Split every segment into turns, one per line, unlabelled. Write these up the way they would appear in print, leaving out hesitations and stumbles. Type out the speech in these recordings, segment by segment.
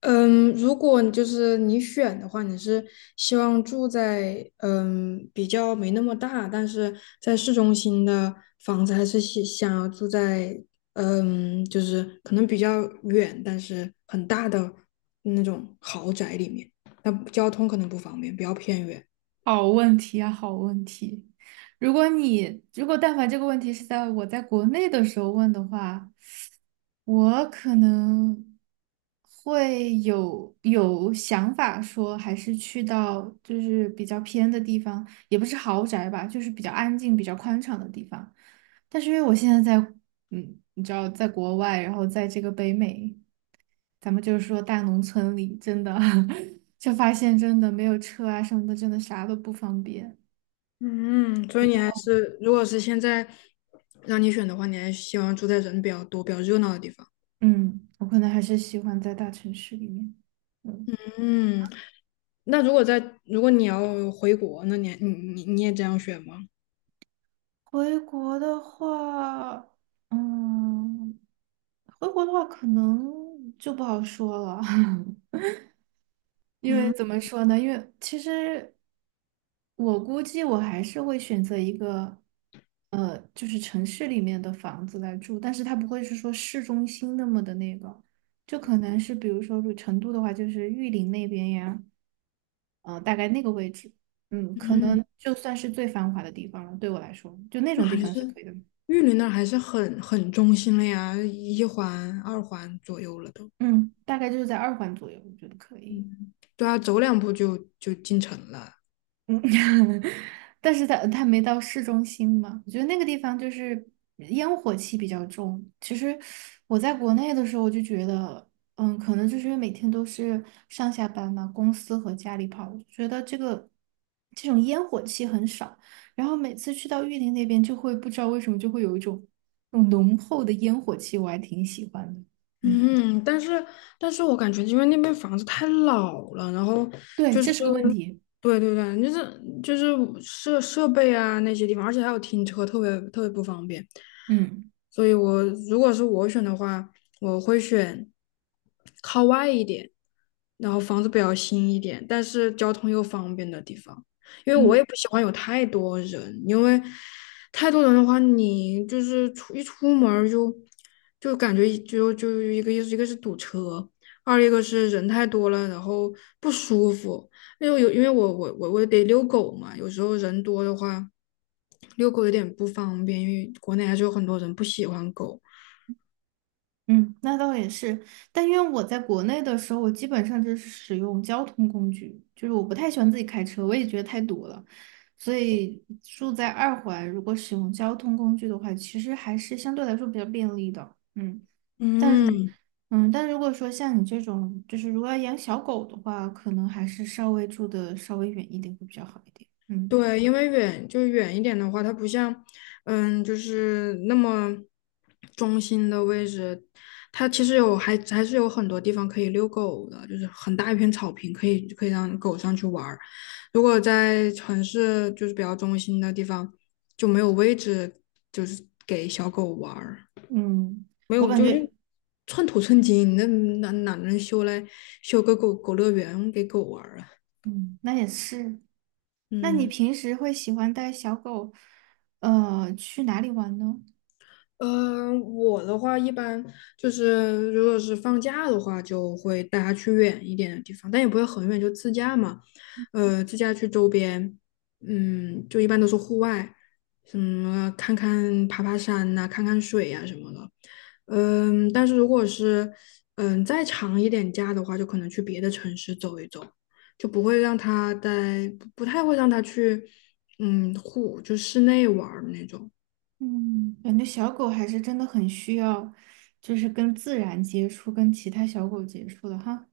嗯，如果就是你选的话，你是希望住在比较没那么大，但是在市中心的房子，还是想要住在就是可能比较远，但是很大的那种豪宅里面？那交通可能不方便，比较偏远。
好问题啊，好问题。如果但凡这个问题是在我在国内的时候问的话，我可能会有想法说，还是去到就是比较偏的地方，也不是豪宅吧，就是比较安静、比较宽敞的地方。但是因为我现在在，嗯，你知道，在国外，然后在这个北美。咱们就是说大农村里真的 就发现真的没有车啊什么的，真的啥都不方便。
嗯，所以你还是，如果是现在让你选的话，你还是希望住在人比较多、比较热闹的地方。
嗯，我可能还是喜欢在大城市里面。嗯，
嗯。那如果你要回国，那你也这样选吗？
回国的话，嗯，回国的话可能就不好说了。因为
嗯
怎么说呢？因为其实我估计我还是会选择一个，就是城市里面的房子来住，但是它不会是说市中心那么的那个，就可能是比如说，如成都的话，就是玉林那边呀，大概那个位置，可
嗯。
能就算是最繁华的地方了，对我来说，就那
那
种地
还
方是
是
可以的，
玉林那儿还是很中心了呀，一环、二环左右了都。
嗯，大概就是在二环左右，我觉得可以。
嗯对啊，走两步就进城了。
嗯，但是它没到市中心嘛，我觉得那个地方就是烟火气比较重。其实我在国内的时候，我就觉得，可能就是因为每天都是上下班嘛，公司和家里跑，我觉得这种烟火气很少。然后每次去到玉林那边，就会不知道为什么就会有一种那种浓厚的烟火气，我还挺喜欢的。嗯，
嗯，但是但是我感觉，因为那边房子太老了。然后
对，
就
这
是，
是个问题。
对对对，就是设备啊那些地方，而且还有停车，特别特别不方便。
嗯
所以如果是我选的话，我会选靠外一点，然后房子比较新一点，但是交通又方便的地方。因为我
嗯。
也不喜欢有太多人，因为太多人的话，你就是出一出门儿就感觉就一个意思，一个是堵车，二一个是人太多了，然后不舒服。因为我得遛狗嘛，有时候人多的话，遛狗有点不方便，因为国内还是有很多人不喜欢狗。
嗯，那倒也是，但因为我在国内的时候，我基本上就是使用交通工具，就是我不太喜欢自己开车，我也觉得太堵了，所以住在二环，如果使用交通工具的话，其实还是相对来说比较便利的，嗯，但是，
嗯。
但如果说像你这种，就是如果要养小狗的话，可能还是稍微住的稍微远一点会比较好一点，嗯
对，因为就远一点的话，它不像就是那么中心的位置，它其实还是有很多地方可以遛狗的，就是很大一片草坪，可以让狗上去玩儿。如果在城市就是比较中心的地方，就没有位置，就是给小狗玩儿，
嗯，
没
我
有
感
就
觉。
就寸土寸金，那哪能修来修个狗狗乐园给狗玩儿啊？
嗯，那也是。那你
嗯。
平时会喜欢带小狗，去哪里玩呢？
嗯，我的话一般就是，如果是放假的话，就会带他去远一点的地方，但也不会很远，就自驾嘛。自驾去周边，就一般都是户外，什么看看爬爬山呐、看看水呀、什么的。但是如果是再长一点假的话，就可能去别的城市走一走，就不会让他在，不太会让他去，就室内玩儿那种。
嗯，感觉小狗还是真的很需要，就是跟自然接触，跟其他小狗接触的哈。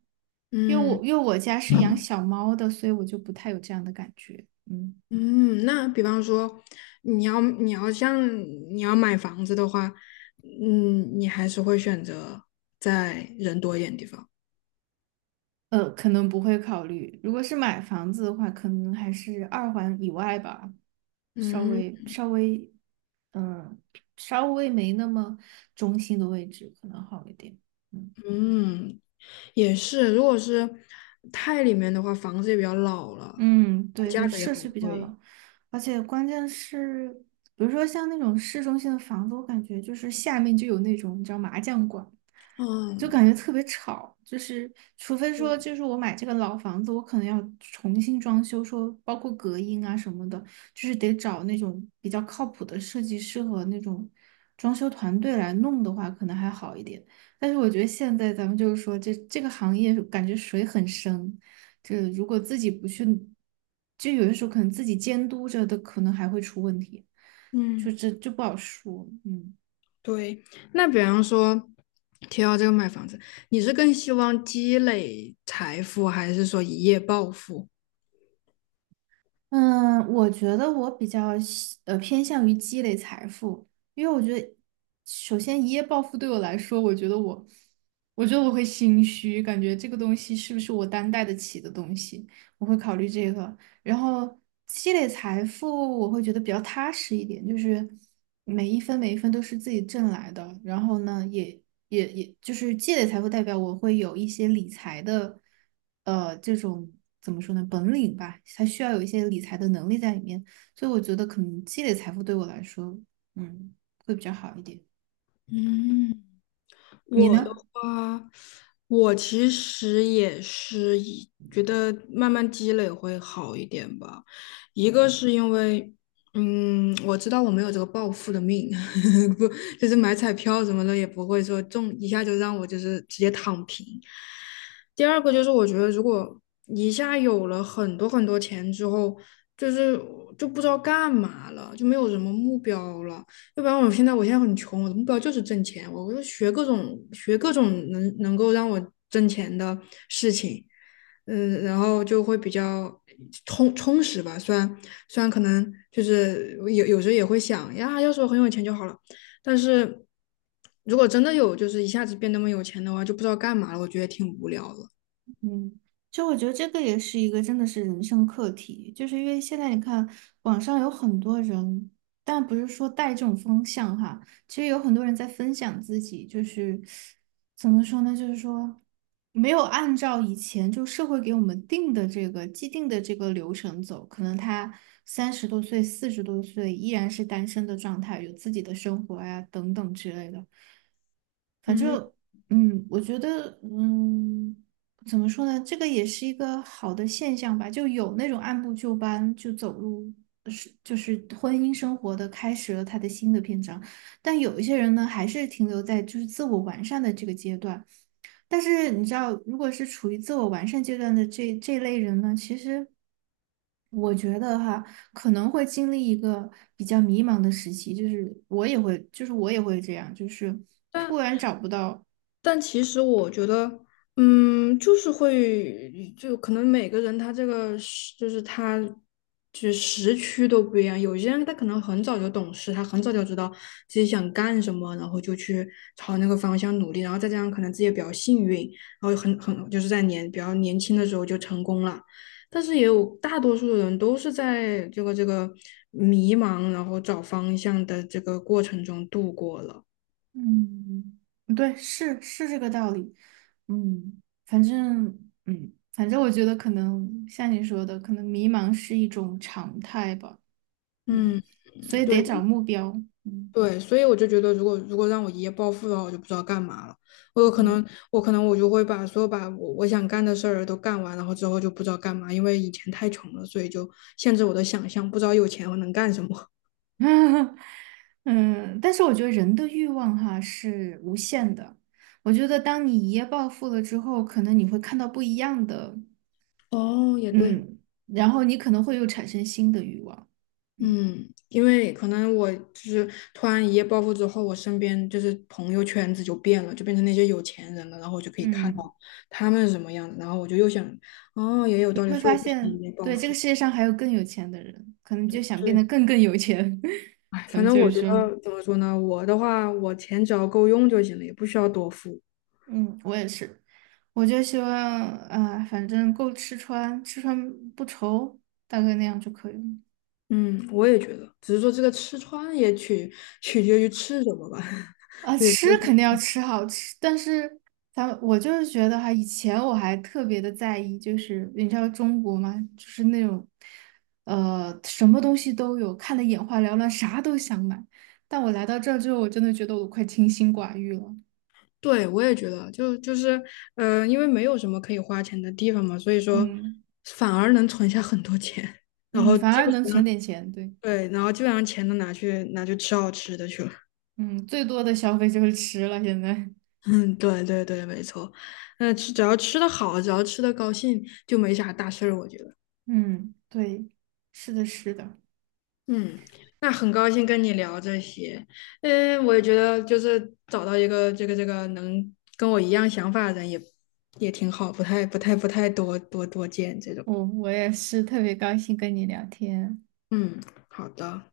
嗯。
因为我家是养小猫的，所以我就不太有这样的感觉。嗯。
嗯，那比方说，你要你要像你要买房子的话，你还是会选择在人多一点的地方。
可能不会考虑。如果是买房子的话，可能还是二环以外吧，稍
嗯
微稍微，嗯，稍微没那么中心的位置，可能好一点。嗯。
嗯。也是，如果是太里面的话，房子也比较老了，
嗯，对，就
价格也
设施
很
比较
贵。
老，而且关键是，比如说像那种市中心的房子，我感觉就是下面就有那种你知道麻将馆，就
嗯，
感觉特别吵。就是除非说，
对，
就是我买这个老房子，我可能要重新装修，说包括隔音啊什么的，就是得找那种比较靠谱的设计师和那种装修团队来弄的话，可能还好一点。但是我觉得现在咱们就是说这个行业感觉水很深。这如果自己不去，就有的时候可能自己监督着的，可能还会出问题，就
嗯，
这就不好说。嗯
对。那比方说，提到这个买房子，你是更希望积累财富，还是说一夜暴富？
嗯，我觉得我比较偏向于积累财富，因为我觉得首先一夜暴富对我来说，我觉得我会心虚，感觉这个东西是不是我担待得起的东西，我会考虑这个。然后积累财富，我会觉得比较踏实一点，就是每一分每一分都是自己挣来的。然后呢，也就是积累财富，代表我会有一些理财的，这种怎么说呢，本领吧，它需要有一些理财的能力在里面。所以我觉得可能积累财富对我来说，嗯，会比较好一点。
嗯。
你
我的
呢？
话，我其实也是以觉得慢慢积累会好一点吧。一个是因为我知道我没有这个暴富的命。不，就是买彩票什么的也不会说中一下就让我就是直接躺平。第二个就是我觉得如果一下有了很多钱之后，就是不知道干嘛了，就没有什么目标了。要不然我现在很穷，我的目标就是挣钱，我就学各种能够让我挣钱的事情。然后就会比较充实吧。虽然可能就是有时候也会想呀，要是我很有钱就好了，但是如果真的有就是一下子变那么有钱的话，就不知道干嘛了，我觉得挺无聊的。
嗯，就我觉得这个也是一个真的是人生课题，就是因为现在你看网上有很多人，但不是说带这种风向哈，其实有很多人在分享自己，就是怎么说呢，就是说没有按照以前就社会给我们定的这个既定的这个流程走，可能他30多岁、40多岁依然是单身的状态，有自己的生活呀、等等之类的。反
嗯，
正。嗯，我觉得，嗯，怎么说呢？这个也是一个好的现象吧，就有那种按部就班就走入就是婚姻生活的开始了他的新的篇章，但有一些人呢，还是停留在就是自我完善的这个阶段。但是你知道，如果是处于自我完善阶段的这类人呢，其实我觉得哈，可能会经历一个比较迷茫的时期，就是我也会这样，就是突
但
然找不到。
但其实我觉得就是会，就可能每个人他这个就是他，就是时区都不一样。有些人他可能很早就懂事，他很早就知道自己想干什么，然后就去朝那个方向努力。然后再加上可能自己也比较幸运，然后很就是在比较年轻的时候就成功了。但是也有大多数的人都是在这个迷茫，然后找方向的这个过程中度过了。
嗯，嗯对，是这个道理。嗯，反正我觉得可能像你说的，可能迷茫是一种常态吧。嗯，
嗯，
所以得
对。
找目标。嗯
对，所以我就觉得，如果让我一夜暴富的话，我就不知道干嘛了。我有可
嗯
能，我可能我就会把把我想干的事儿都干完，然后之后就不知道干嘛，因为以前太穷了，所以就限制我的想象，不知道有钱我能干什么。
嗯，但是我觉得人的欲望哈是无限的。我觉得当你一夜暴富了之后，可能你会看到不一样的，
哦，也对。
嗯，然后你可能会又产生新的欲望。嗯
嗯，因为可能我就是突然一夜暴富之后，我身边就是朋友圈子就变了，就变成那些有钱人了，然后我就可以看
嗯。
到他们是什么样的，然后我就又想，哦，也有道理，
会
所以
发
我不想
现，
一夜暴
对，这
富。
个世界上还有更有钱的人，可能就想变得更有钱。
哎，
咱
反
们
正
就是
我觉
说，
得怎么说呢，我的话，我钱只要够用就行了，也不需要多付。
嗯，我也是，我就希望啊、反正够吃穿，吃穿不愁，大概那样就可以了。
嗯，我也觉得，只是说这个吃穿也取决于吃什么吧。
啊，
对，
吃肯定要吃好吃，但是咱们我就是觉得哈，以前我还特别的在意，就是你知道中国嘛，就是那种，什么东西都有，看得眼花缭乱，啥都想买。但我来到这儿之后，我真的觉得我快清心寡欲了。
对，我也觉得，因为没有什么可以花钱的地方嘛，所以说
嗯
反而能存下很多钱。然
嗯，
后
反
基
而能
本
存
上
点钱，对，
对，然后基本上钱都拿去吃好吃的去了。
嗯，最多的消费就是吃了，现在，
嗯，对对对，没错。那吃只要吃的好，只要吃的高兴，就没啥大事儿，我觉得。
嗯，对，是的，是的，
嗯，那很高兴跟你聊这些。我也觉得就是找到一个这个能跟我一样想法的人也挺好，不太多见这种。
我也是特别高兴跟你聊天。
嗯，好的。